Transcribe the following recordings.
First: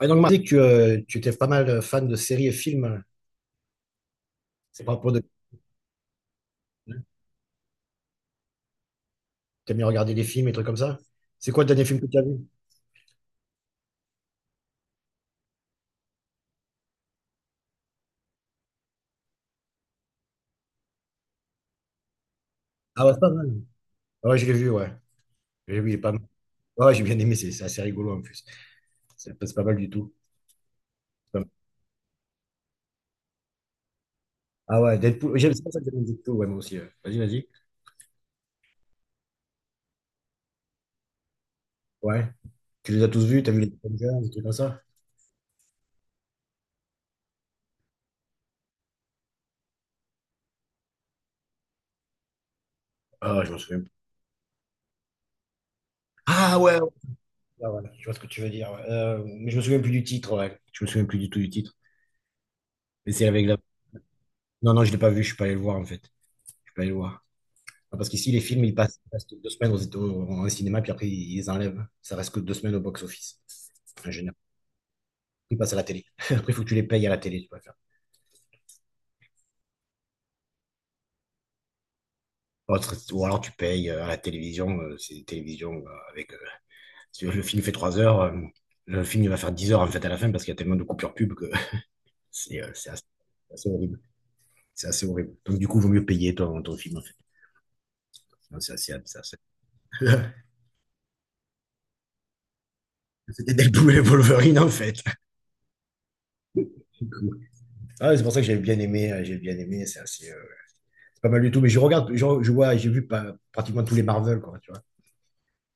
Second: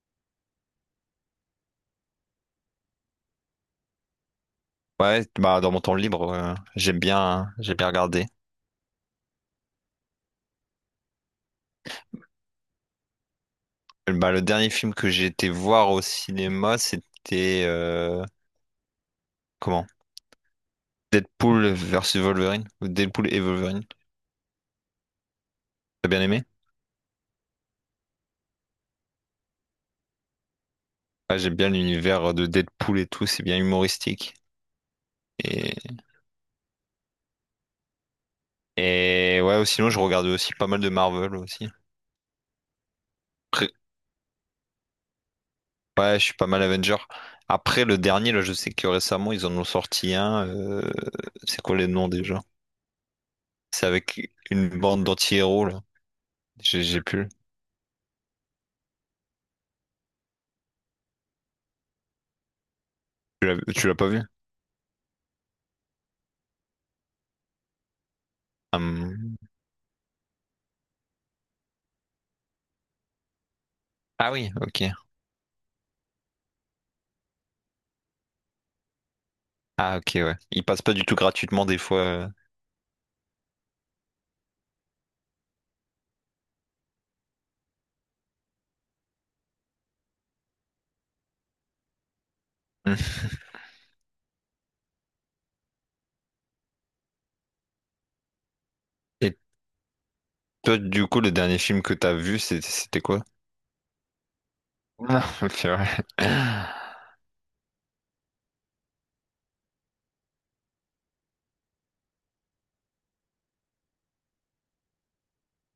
Ouais, donc, Marc, tu étais pas mal fan de séries et films, hein. C'est pas pour de, Ouais, bah, dans mon temps libre, j'aime hein. bien, hein, j'aime bien regarder. T'aimes bien regarder des films et trucs comme ça? C'est quoi le dernier film que tu as vu? Bah, le dernier film que j'ai été voir au cinéma, c'était comment? Deadpool versus Wolverine, ou Ah ouais, c'est Deadpool pas et mal. Wolverine. Ah ouais, je l'ai vu, ouais. J'ai vu, il est T'as pas mal. bien aimé? Ah ouais, j'ai bien aimé, c'est assez rigolo en plus. C'est pas mal du tout. C'est pas Ouais, mal. j'aime bien l'univers de Deadpool et tout, c'est bien humoristique. Ah ouais, Deadpool. J'aime C'est pour ça que Et, j'aime Deadpool, ouais, moi aussi, ouais. Vas-y, vas-y. et ouais, ou sinon, je regarde aussi pas mal de Marvel aussi. Ouais. Tu les as tous vus, t'as vu Après- les Avengers, des trucs comme ça? ouais, je suis pas mal Avenger. Après, le dernier, là, je sais que récemment, ils en ont sorti un, c'est quoi les noms déjà? Ah, ouais, je me souviens C'est plus. avec une bande d'anti-héros, là. Ah ouais, J'ai ouais, j'ai plus. ouais, ouais, je vois ce que tu veux dire, ouais. Mais je me souviens plus du titre, ouais. Je me souviens plus du tout du titre. Mais c'est avec la. Tu l'as pas vu? Non, non, je l'ai pas vu, je suis pas allé le voir en fait. Je suis pas allé le voir. Enfin, parce qu'ici, les films, ils passent, ils restent Hum. 2 semaines au cinéma, puis après, ils les enlèvent. Ça reste que 2 semaines au box-office. En Ah général, oui, ok. ils passent à la télé. Après, il faut que tu les payes à la télé, tu vas faire. Ah ok, ouais. Il passe pas du tout gratuitement des fois. Ou alors, tu payes à la télévision. C'est une télévision avec. Si le film fait 3 heures, le film, il va faire 10 heures, en fait, à la fin, parce qu'il y a tellement de coupures pub que c'est euh, c'est Hum. assez, c'est assez horrible. C'est assez horrible. Donc, du coup, il vaut mieux payer ton film, en fait. Non, c'est assez, c'est Et assez- toi, du coup, le dernier film que t'as vu, c'était quoi? C'était Deadpool et Wolverine, en fait. Ah, c'est vrai. Du coup. Ah, c'est pour ça que j'ai bien aimé. J'ai bien aimé. C'est assez, pas mal du tout. Mais je regarde, je vois, j'ai vu pas, pratiquement tous les Marvel, quoi, tu vois.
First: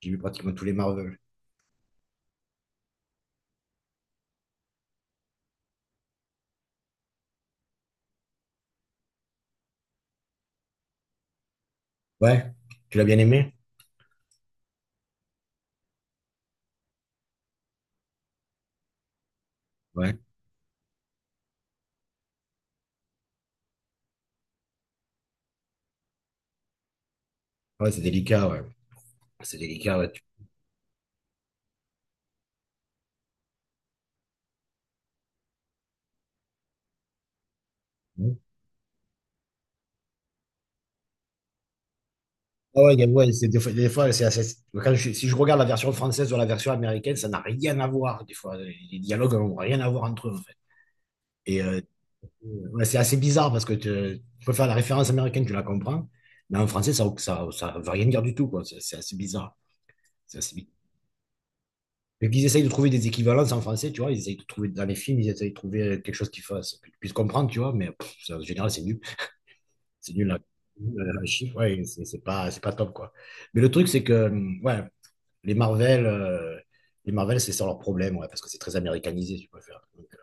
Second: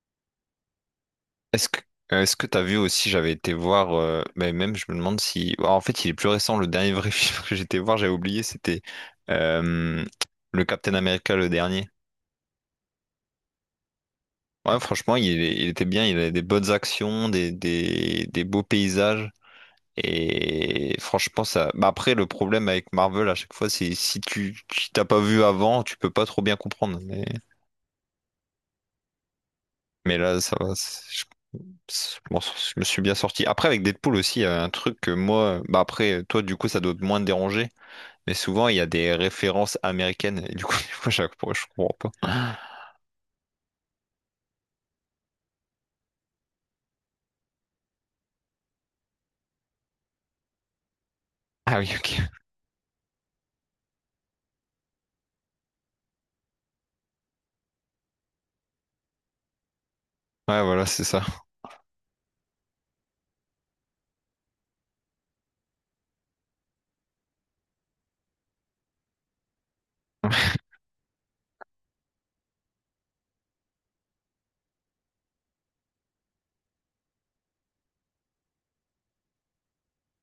J'ai vu pratiquement tous les Marvel. Est-ce que est-ce que t'as vu aussi, j'avais été voir, mais même je me demande si. Ah, en fait, il est plus récent, le dernier vrai film que j'étais voir, j'avais oublié, c'était euh, le Captain America, le dernier. Ouais. Tu l'as bien aimé? Ouais, franchement, il était bien, il avait des bonnes actions, des beaux paysages. Ouais. Et franchement, ça. Bah après, le problème avec Marvel à chaque fois, c'est si tu t'as pas vu avant, tu peux pas trop bien comprendre. Mais, Ouais, c'est délicat, ouais. C'est délicat, ouais. mais là, ça va. Bon, je me suis bien sorti. Après, avec Deadpool aussi, il y a un truc que moi. Bah après, toi, du coup, ça doit moins te déranger. Mais souvent, il y a des références américaines. Et du coup, des fois, chaque fois, je comprends pas. Ah ouais, ouais, c'est des fois, si je regarde la version française ou la version américaine, ça n'a rien à voir. Des fois, les dialogues n'ont rien à voir entre eux, en fait. Et Ah euh, oui, ok. ouais, c'est assez bizarre parce que tu peux faire la référence américaine, tu la comprends, mais en français, ça veut rien dire du tout, quoi. C'est assez bizarre. C'est assez Ouais, bizarre. voilà, c'est ça. Donc, ils essayent de trouver des équivalences en français, tu vois. Ils essayent de trouver dans les films, ils essayent de trouver quelque chose qui fasse, que tu puisses comprendre, tu vois. Mais pff, ça, en général, c'est nul. C'est nul, la chiffre. Ouais, c'est pas top, quoi. Mais le truc, c'est que, ouais, les Marvel, euh, les Marvel, c'est ça leur problème, ouais, parce que c'est très américanisé, tu peux faire. Donc,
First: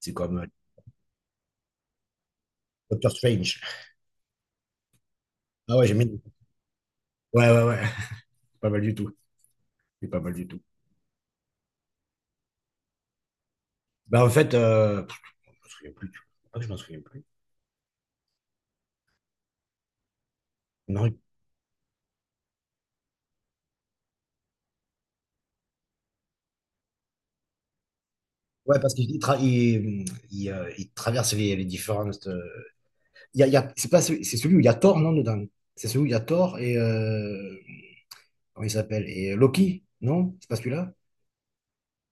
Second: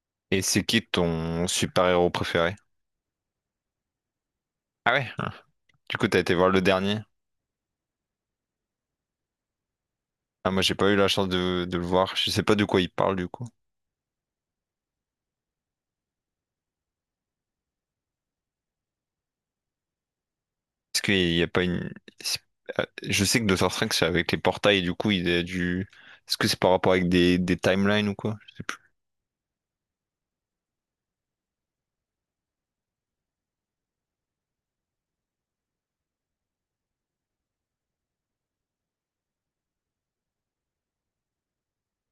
c'est comme Et c'est qui ton super-héros préféré? Doctor Strange. Ah ouais? Ah. Ah ouais, Du j'aime coup, t'as bien. été voir le dernier? Ouais, ouais, ouais. Pas mal du tout. C'est pas mal du Ah, tout. moi, j'ai pas eu la chance de le voir. Je sais pas de quoi il parle, du coup. Bah, en fait, pff, je m'en souviens plus, tu vois. Pas que je m'en souviens plus. Est-ce qu'il Non. n'y a pas une... c'est- Je sais que Doctor Strange, c'est avec les portails, et du coup, il a dû... Est-ce que c'est par rapport avec des timelines ou quoi? Je sais plus. Ouais, parce qu'il traverse les différentes. C'est pas celui, c'est celui où il y a Thor, non, dedans. C'est celui où il y a Thor et comment il s'appelle? Et Loki, non? C'est pas celui-là?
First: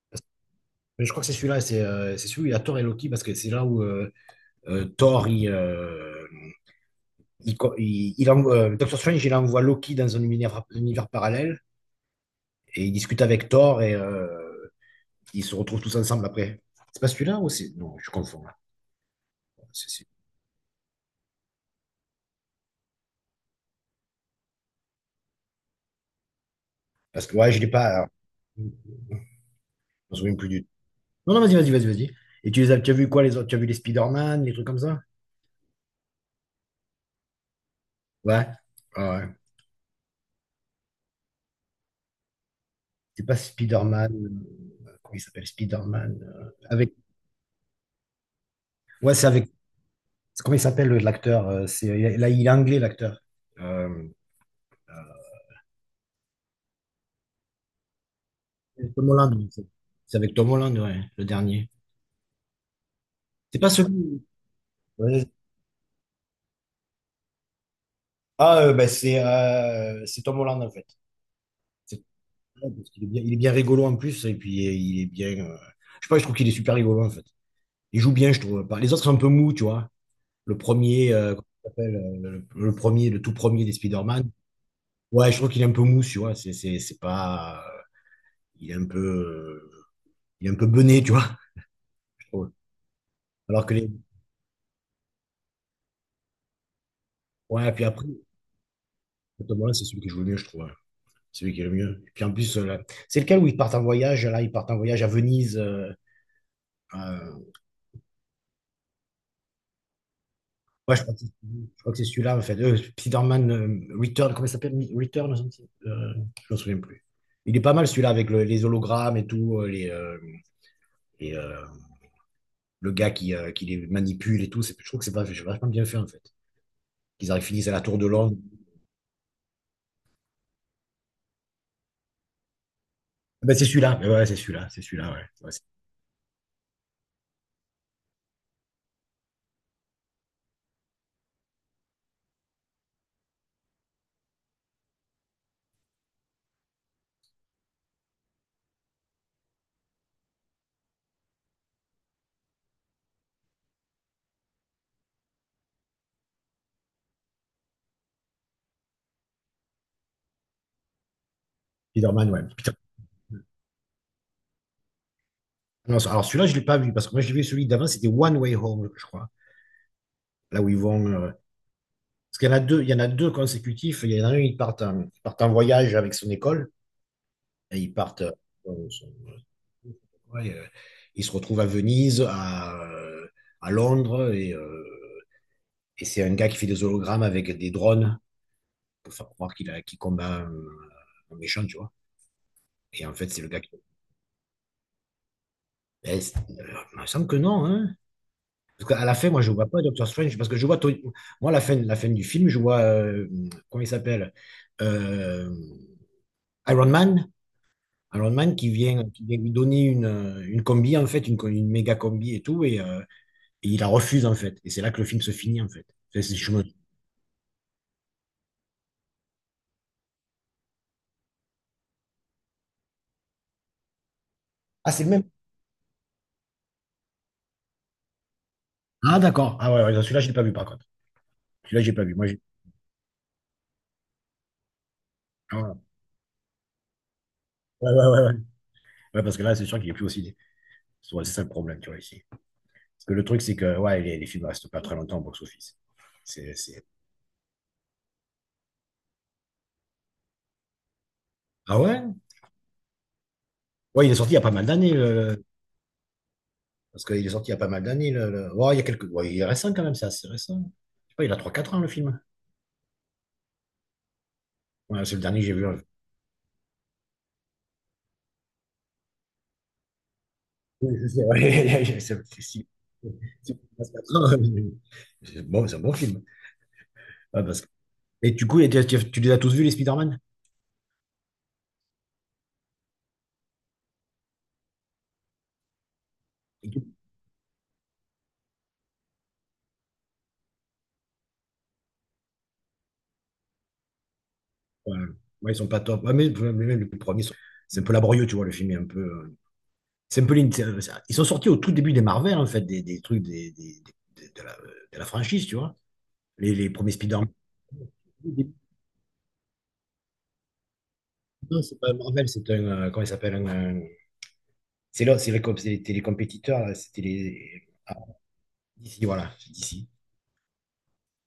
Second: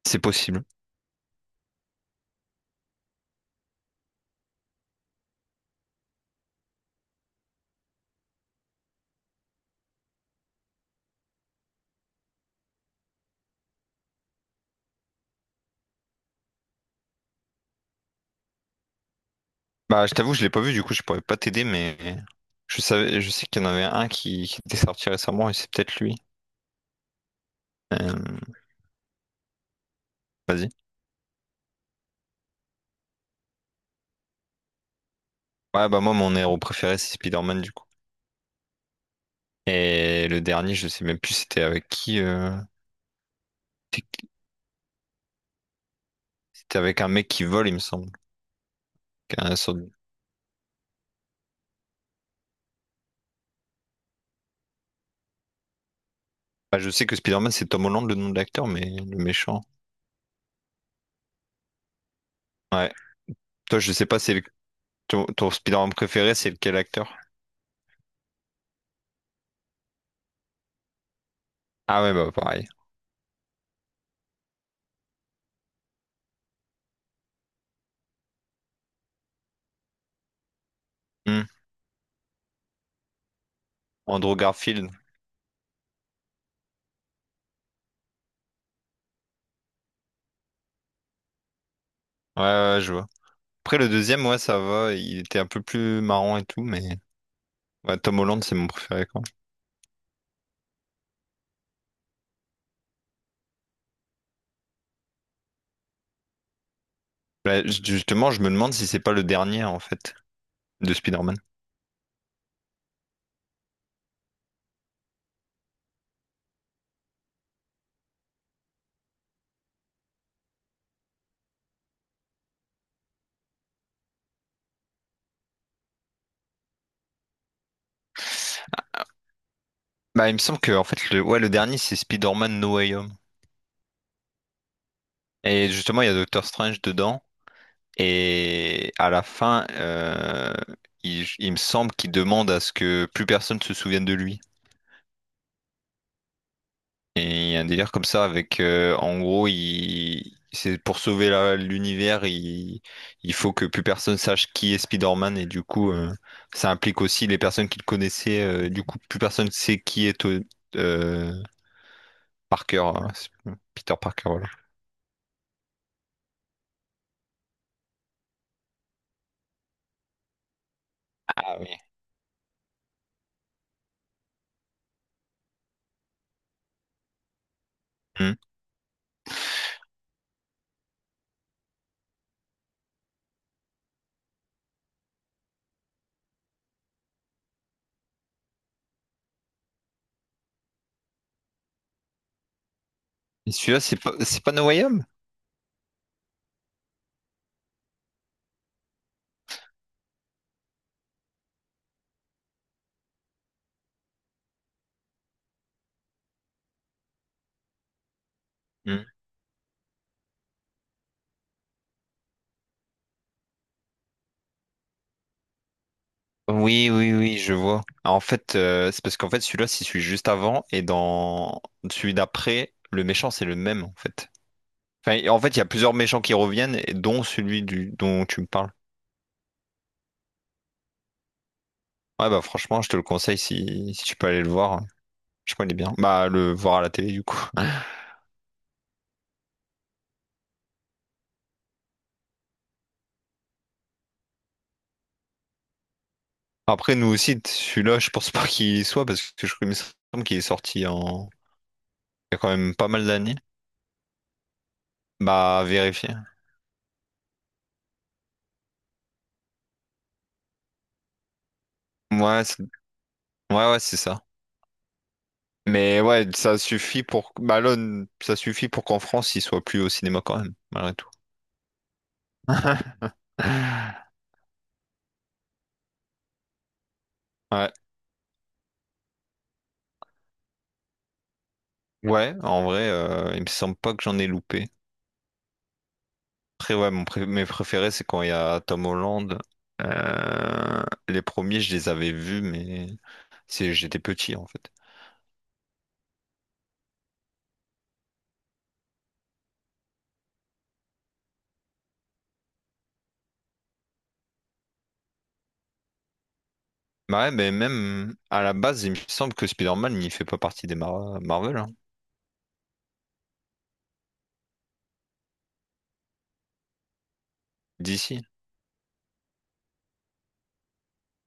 C'est Parce- possible. mais je crois que c'est celui-là, c'est celui où il y a Thor et Loki parce que c'est là où Thor il envoie, Doctor Strange il envoie Loki dans un univers, parallèle et il discute avec Thor et ils se retrouvent tous ensemble après. C'est pas celui-là ou c'est. Non, je confonds là. C'est- Bah, c'est- je t'avoue, je l'ai pas vu, du coup, je pourrais pas t'aider, mais je sais qu'il y en avait un qui était sorti récemment, et c'est peut-être lui. Parce que ouais, je l'ai pas. Euh, Je me souviens plus du. Vas-y. Non, non, vas-y, vas-y, vas-y, vas-y. Et tu as vu quoi les autres? Tu as vu les Spider-Man, les trucs comme ça? Ouais, bah moi, mon héros préféré, c'est Spider-Man, du coup. Ouais. Ah ouais. Et le dernier, je sais même plus c'était avec qui. C'est pas Spider-Man, comment il s'appelle? Spider-Man, C'était avec. avec un mec qui vole, il me semble. Ouais, c'est avec. Un sort de-. Comment il s'appelle l'acteur? C'est là, il est anglais l'acteur. Euh, Bah, je sais que Spider-Man, c'est Tom Holland, le nom de l'acteur, mais c'est Tom le Holland. méchant. C'est avec Tom Holland, ouais, le dernier. Ouais. C'est pas Toi, je sais pas celui. c'est... Ouais. Ton Spider-Man préféré, c'est quel acteur? Ah, ben, c'est Tom Holland en fait. C'est Tom Ah ouais, bah pareil. Holland, parce qu'il est bien, il est bien rigolo en plus et puis il est bien, je sais pas, je trouve qu'il est super rigolo en fait. Il joue bien, je trouve. Les autres sont un peu mous, tu vois. Le premier, Hmm. comment ça s'appelle, le premier, le tout premier des Spider-Man. Andrew Garfield. Ouais, je trouve qu'il est un peu mou, tu vois. C'est pas, il est un peu, il est un peu bené, tu vois, je Ouais, trouve. ouais, ouais, je vois. Alors que Après, le deuxième, ouais, ça va. Il était un peu plus marrant et tout, mais ouais, puis ouais, après, Tom Holland, c'est mon préféré, quoi. Tom Holland, c'est celui qui joue le mieux, je trouve, hein. Celui qui est le mieux. Puis en plus, là, c'est lequel où ils partent en voyage. Là, ils partent en voyage à Venise. Euh, Bah, justement, je me demande si c'est pas le dernier, en fait, de ouais, Spider-Man. je crois que c'est celui-là, en fait. Spider-Man Return, comment il s'appelle? Return, je me souviens plus. Il est pas mal celui-là avec les hologrammes et tout, les, et, le gars qui les manipule et tout. Je trouve que c'est pas- c'est vachement bien fait, en fait. Qu'ils arrivent, finissent à la tour de Londres. Bah, il me semble que en fait le dernier c'est Spider-Man No Way Home. Ah ben, c'est celui-là. Mais ouais, c'est celui-là. C'est celui-là, ouais. Ouais, c'est Et justement, il y a Doctor Strange dedans et à la fin, il me semble qu'il demande à ce que plus personne se souvienne de lui. Et il y a un délire comme ça avec, en gros, il c'est pour sauver l'univers, il faut que plus personne sache qui est Spider-Man et du coup, ça implique aussi les personnes qui le connaissaient, du coup plus personne sait qui est euh, Spider-Man, ouais. Putain. Parker, hein. Peter Parker voilà. Non, alors, celui-là, je l'ai pas vu parce que moi, j'ai vu celui d'avant. C'était One Way Home, je crois. Là où ils vont. Ah oui. Parce qu'il y en a deux, il y en a deux consécutifs. Il y en a un, ils partent en voyage avec son école et ils partent. Son- son- euh, ouais, ils se retrouvent à Venise, à Londres et. Et c'est un gars qui fait des hologrammes avec des drones pour faire croire qu'il combat un méchant, tu vois. Et en fait, c'est le Et gars qui. celui-là, c'est pas No Way Home? Ben, il me semble que non, hein. Parce qu'à la fin, moi, je vois pas Doctor Strange, parce que je vois. Moi, la fin du film, je vois. Comment il s'appelle? Euh, Iron Man. Iron Man Hmm. qui vient lui donner une combi, en fait, une méga combi et tout, et il la refuse, en fait. Et c'est là que le film se finit, en fait. C'est- c'est- je me- Oui, oui, oui, je vois. Ah, en fait, c'est parce qu'en fait, celui-là, c'est celui juste avant, et dans celui d'après, le méchant, c'est le même, en fait. Ah, c'est le Enfin, même. en fait, il y a plusieurs méchants qui reviennent, et dont celui dont tu me parles. Ah, d'accord. Ah, ouais, ouais, celui-là, je l'ai pas vu, par contre. Celui-là, j'ai pas vu. Moi, Ouais, j'ai. bah, franchement, je te le conseille si tu peux aller le voir. Je Ah, crois qu'il ouais, est bien. Bah, le voir à la télé, du coup. ouais, ouais, ouais. Ouais, ouais, parce que là, c'est sûr qu'il est plus aussi. C'est ça le problème, tu vois, ici. Parce que le truc, c'est que ouais, les films ne restent pas très longtemps au box-office. C'est… Après, nous aussi, celui-là, je pense pas qu'il y soit, parce que je crois il me semble qu'il est sorti en, Ah ouais? il y a quand même pas mal d'années. Ouais, il est sorti il y a pas mal d'années. Bah, à vérifier. Parce qu'il est sorti il y a pas mal d'années. Ouais, il y a quelques… ouais, il est récent quand même, c'est assez récent. Je sais pas, il a trois quatre ans, le film. Ouais, ouais, ouais, c'est ça. Ouais, c'est le dernier que j'ai vu, hein. Mais ouais, ça suffit pour Malone, ça suffit pour qu'en France, il soit plus au cinéma quand même, malgré Oui, tout. c'est vrai. Ouais, quatre ans, bon, c'est un bon film. Ouais, Ouais, Et du coup, tu les as tous vus, les Spider-Man? ouais, en vrai, il me semble pas que j'en ai loupé. Après, ouais, mon mes préférés, c'est quand il y a Tom Holland. Euh, les premiers, je les avais vus, mais c'est j'étais petit en fait. Ouais, ouais, ils sont pas top. Ouais, mais même les premiers, sont… c'est un peu laborieux, tu vois, le film est un peu… Sempoline, ils sont sortis au tout début des Marvel, en fait, des trucs de la franchise, tu vois. Les premiers Bah Spider-Man. ouais, mais même à la base, il me semble que Spider-Man, il fait pas partie des Marvel, Non, hein. c'est pas Marvel, c'est un. Comment il s'appelle un, un- C'est là, c'était les compétiteurs, là, c'était les. Ah, DC. DC, voilà, c'est DC.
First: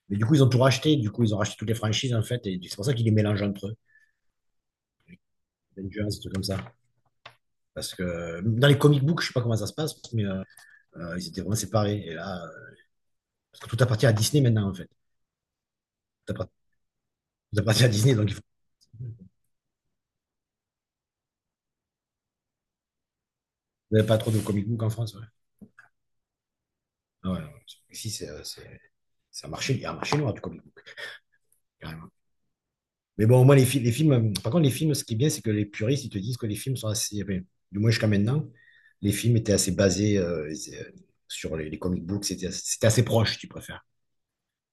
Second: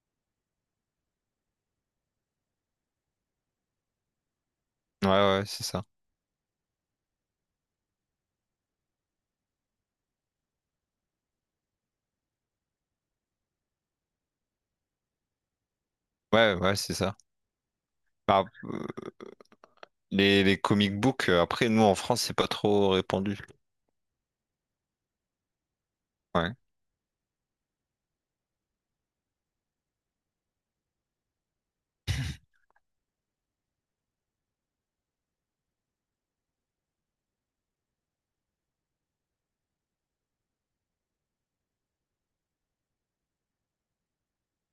Mais du coup, ils ont tout racheté, du coup, ils ont racheté toutes les franchises, en fait, et c'est pour ça qu'ils les mélangent entre eux. Ouais, ouais, c'est ça. Avengers, des trucs comme ça. Parce que dans les comic books, je sais pas comment ça se passe, mais ils étaient vraiment séparés. Et là, parce que tout appartient à Disney maintenant, en fait. Tout appart- Ouais, ouais, c'est ça. Tout appartient à Disney, donc il faut. Bah, les comic books, après, nous en France, c'est pas trop répandu. Vous n'avez pas trop de comic book en France, ouais. Ouais. Ouais, ouais. Ici, c'est c'est un marché, il y a un marché noir du comic book, carrément. Mais bon, au moins, les films, par contre, les films, ce qui est bien, c'est que les puristes, ils te disent que les films sont assez, enfin, du moins jusqu'à maintenant, les films étaient assez basés sur les comic books, c'était assez proche, si tu préfères.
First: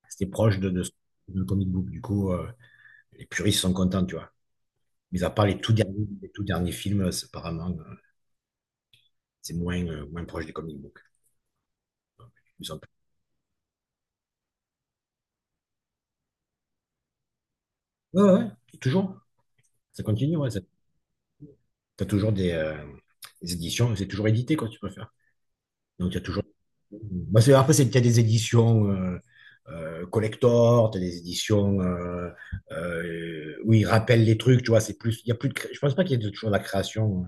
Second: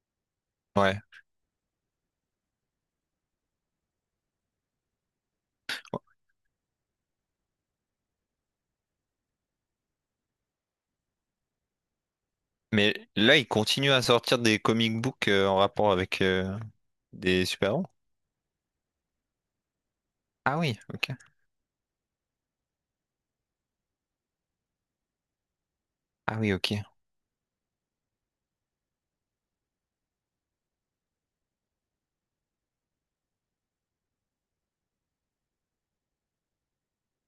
C'était proche Ouais. de comic book, du coup, les puristes sont contents, tu vois. Mais à part les tout derniers films, c'est apparemment, c'est moins, moins proche des comic books. Ils sont- Mais là, ils continuent à sortir des comic books, en rapport avec, des super-héros. Ouais, ouais, ouais. Toujours, ça continue, ouais. Ah ça- oui, ok. T'as toujours des éditions, c'est toujours édité, quoi, tu préfères. Donc, il y a Ah toujours. oui, ok. Bah, après, c'est, qu'il y a des éditions collector, t'as des éditions où ils rappellent les trucs, tu vois. Il y a plus de, je pense pas qu'il y ait toujours la création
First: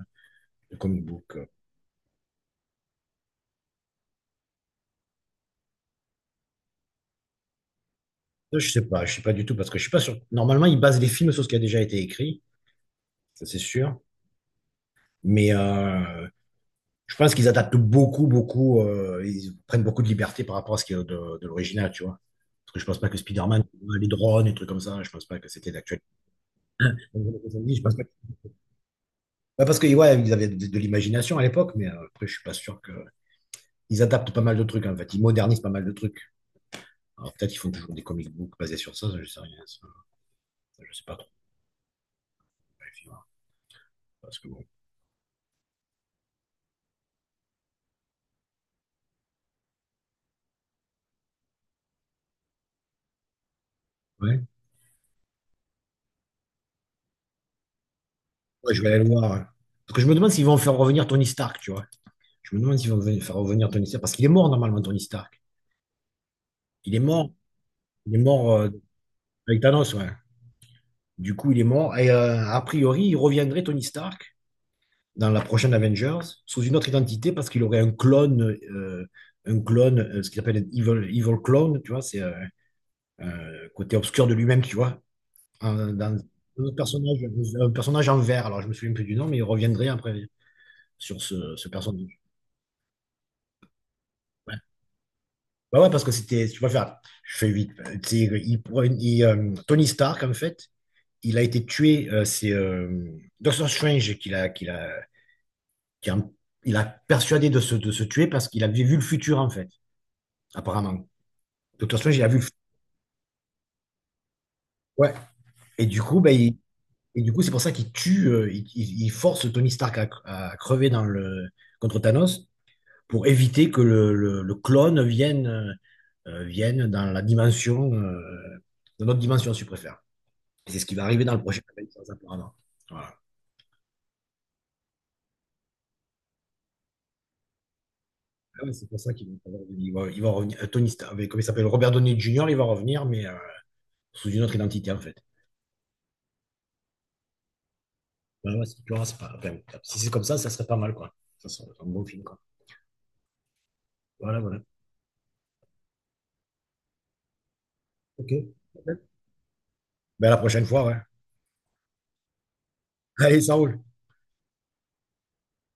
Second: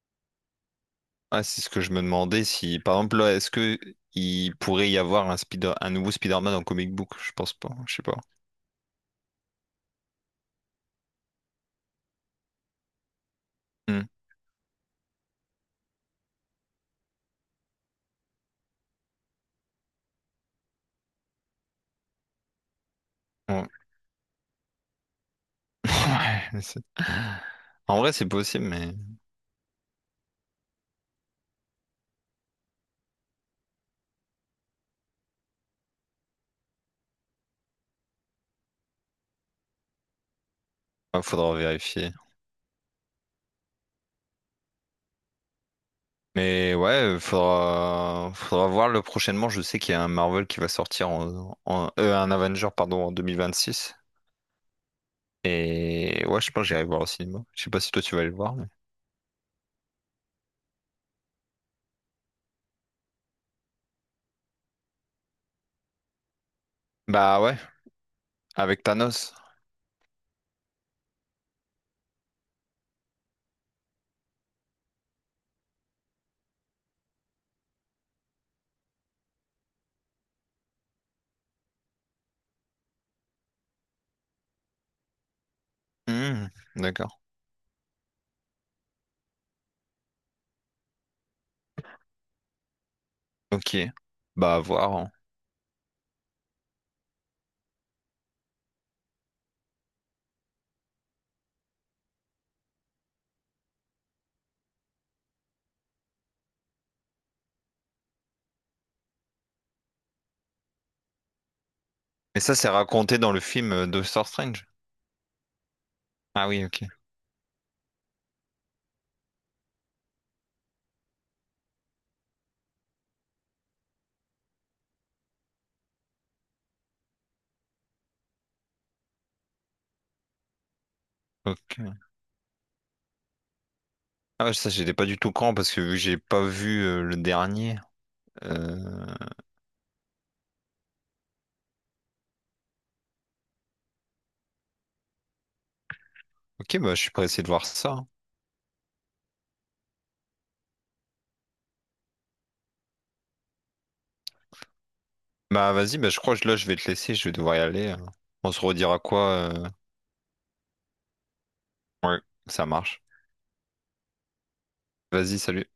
de comic book. Ah, c'est ce que je me demandais si, par exemple, là, est-ce que il pourrait y avoir un un nouveau Spider-Man en comic book? Je pense pas. Je sais pas. Ça, je sais pas, je sais pas du tout parce que je suis pas sûr. Normalement, ils basent les films sur ce qui a déjà été écrit, ça c'est sûr. Hmm. Mais je pense qu'ils adaptent beaucoup, beaucoup. Ils prennent beaucoup de liberté par rapport à ce qui est de l'original, tu vois. Parce que je pense pas que Spider-Man, Ouais. les drones, et trucs comme ça, je pense pas que c'était d'actualité. Ouais, mais Je pense en vrai, c'est possible, mais Ouais, parce que ouais, ils avaient de l'imagination à l'époque, mais après, je suis pas sûr que. Ils adaptent pas mal de trucs, hein, en fait. Ils modernisent pas mal de trucs. Alors peut-être qu'ils font toujours des comic books basés sur ça, ça, je sais rien. Ça. Je sais pas il trop. faudra vérifier. Ouais, puis, voilà. Parce que bon. Mais ouais, faudra voir le prochainement. Je sais qu'il y a un Marvel qui va sortir en, un Avenger, pardon, en six. Ouais. Et ouais, je pense que j'irai le voir au cinéma. Je sais pas si toi tu vas aller le voir, mais... Ouais, je vais aller le voir, hein. Parce que je me demande s'ils vont faire revenir Tony Stark, tu vois. Je me demande s'ils vont faire revenir Tony Stark. Parce qu'il est mort normalement, Tony Stark. Il est mort. Bah ouais, Il est mort avec Thanos. avec Thanos, ouais. Du coup, il est mort. Et a priori, il reviendrait Tony Stark dans la prochaine Avengers sous une autre identité parce qu'il aurait un clone, ce qu'ils appellent evil clone, tu vois, c'est un côté obscur de lui-même, tu vois, dans Hmm, un autre d'accord. personnage, un personnage en vert. Alors je me souviens plus du nom, mais il reviendrait après sur ce personnage. Ok. Bah Ouais. à voir, hein. Bah ouais, parce que c'était, tu vois, faire, je fais vite. Tony Stark, en fait, il a été tué. C'est Doctor Strange qui l'a, qui l'a, qui a- il a persuadé de de se tuer parce qu'il avait vu le futur, en fait, apparemment. Doctor Strange, il a vu Et le. ça, c'est raconté dans le film, Doctor Strange. Ouais. Et du coup, ben, Ah il- oui, ok. et du coup, c'est pour ça qu'il tue, il force Tony Stark à crever dans contre Thanos pour éviter que le clone vienne, vienne dans la dimension, dans notre dimension, si tu préfères. Et c'est ce qui va arriver dans le prochain Ok. Avengers, apparemment. Voilà. Ah ouais, ça, j'étais pas du tout quand parce que vu que j'ai pas vu, le dernier. Ah ouais, c'est pour euh, ça qu'il va, il va revenir. Tony Stark, avec- comment il s'appelle? Robert Downey Jr., il va revenir, mais sous une autre identité, en fait. Ok, bah je suis pressé de voir ça, hein. Ouais, ouais, tu vois, c'est pas- enfin, si c'est comme ça serait pas mal, quoi. Ça serait un bon film, quoi. Voilà, voilà. Bah vas-y, bah, je crois que là je vais te laisser, je vais devoir y aller, hein. On Ok. se redira quoi? Ben, à la prochaine fois, ouais. Ouais, ça marche. Allez, ça roule. Vas-y, salut.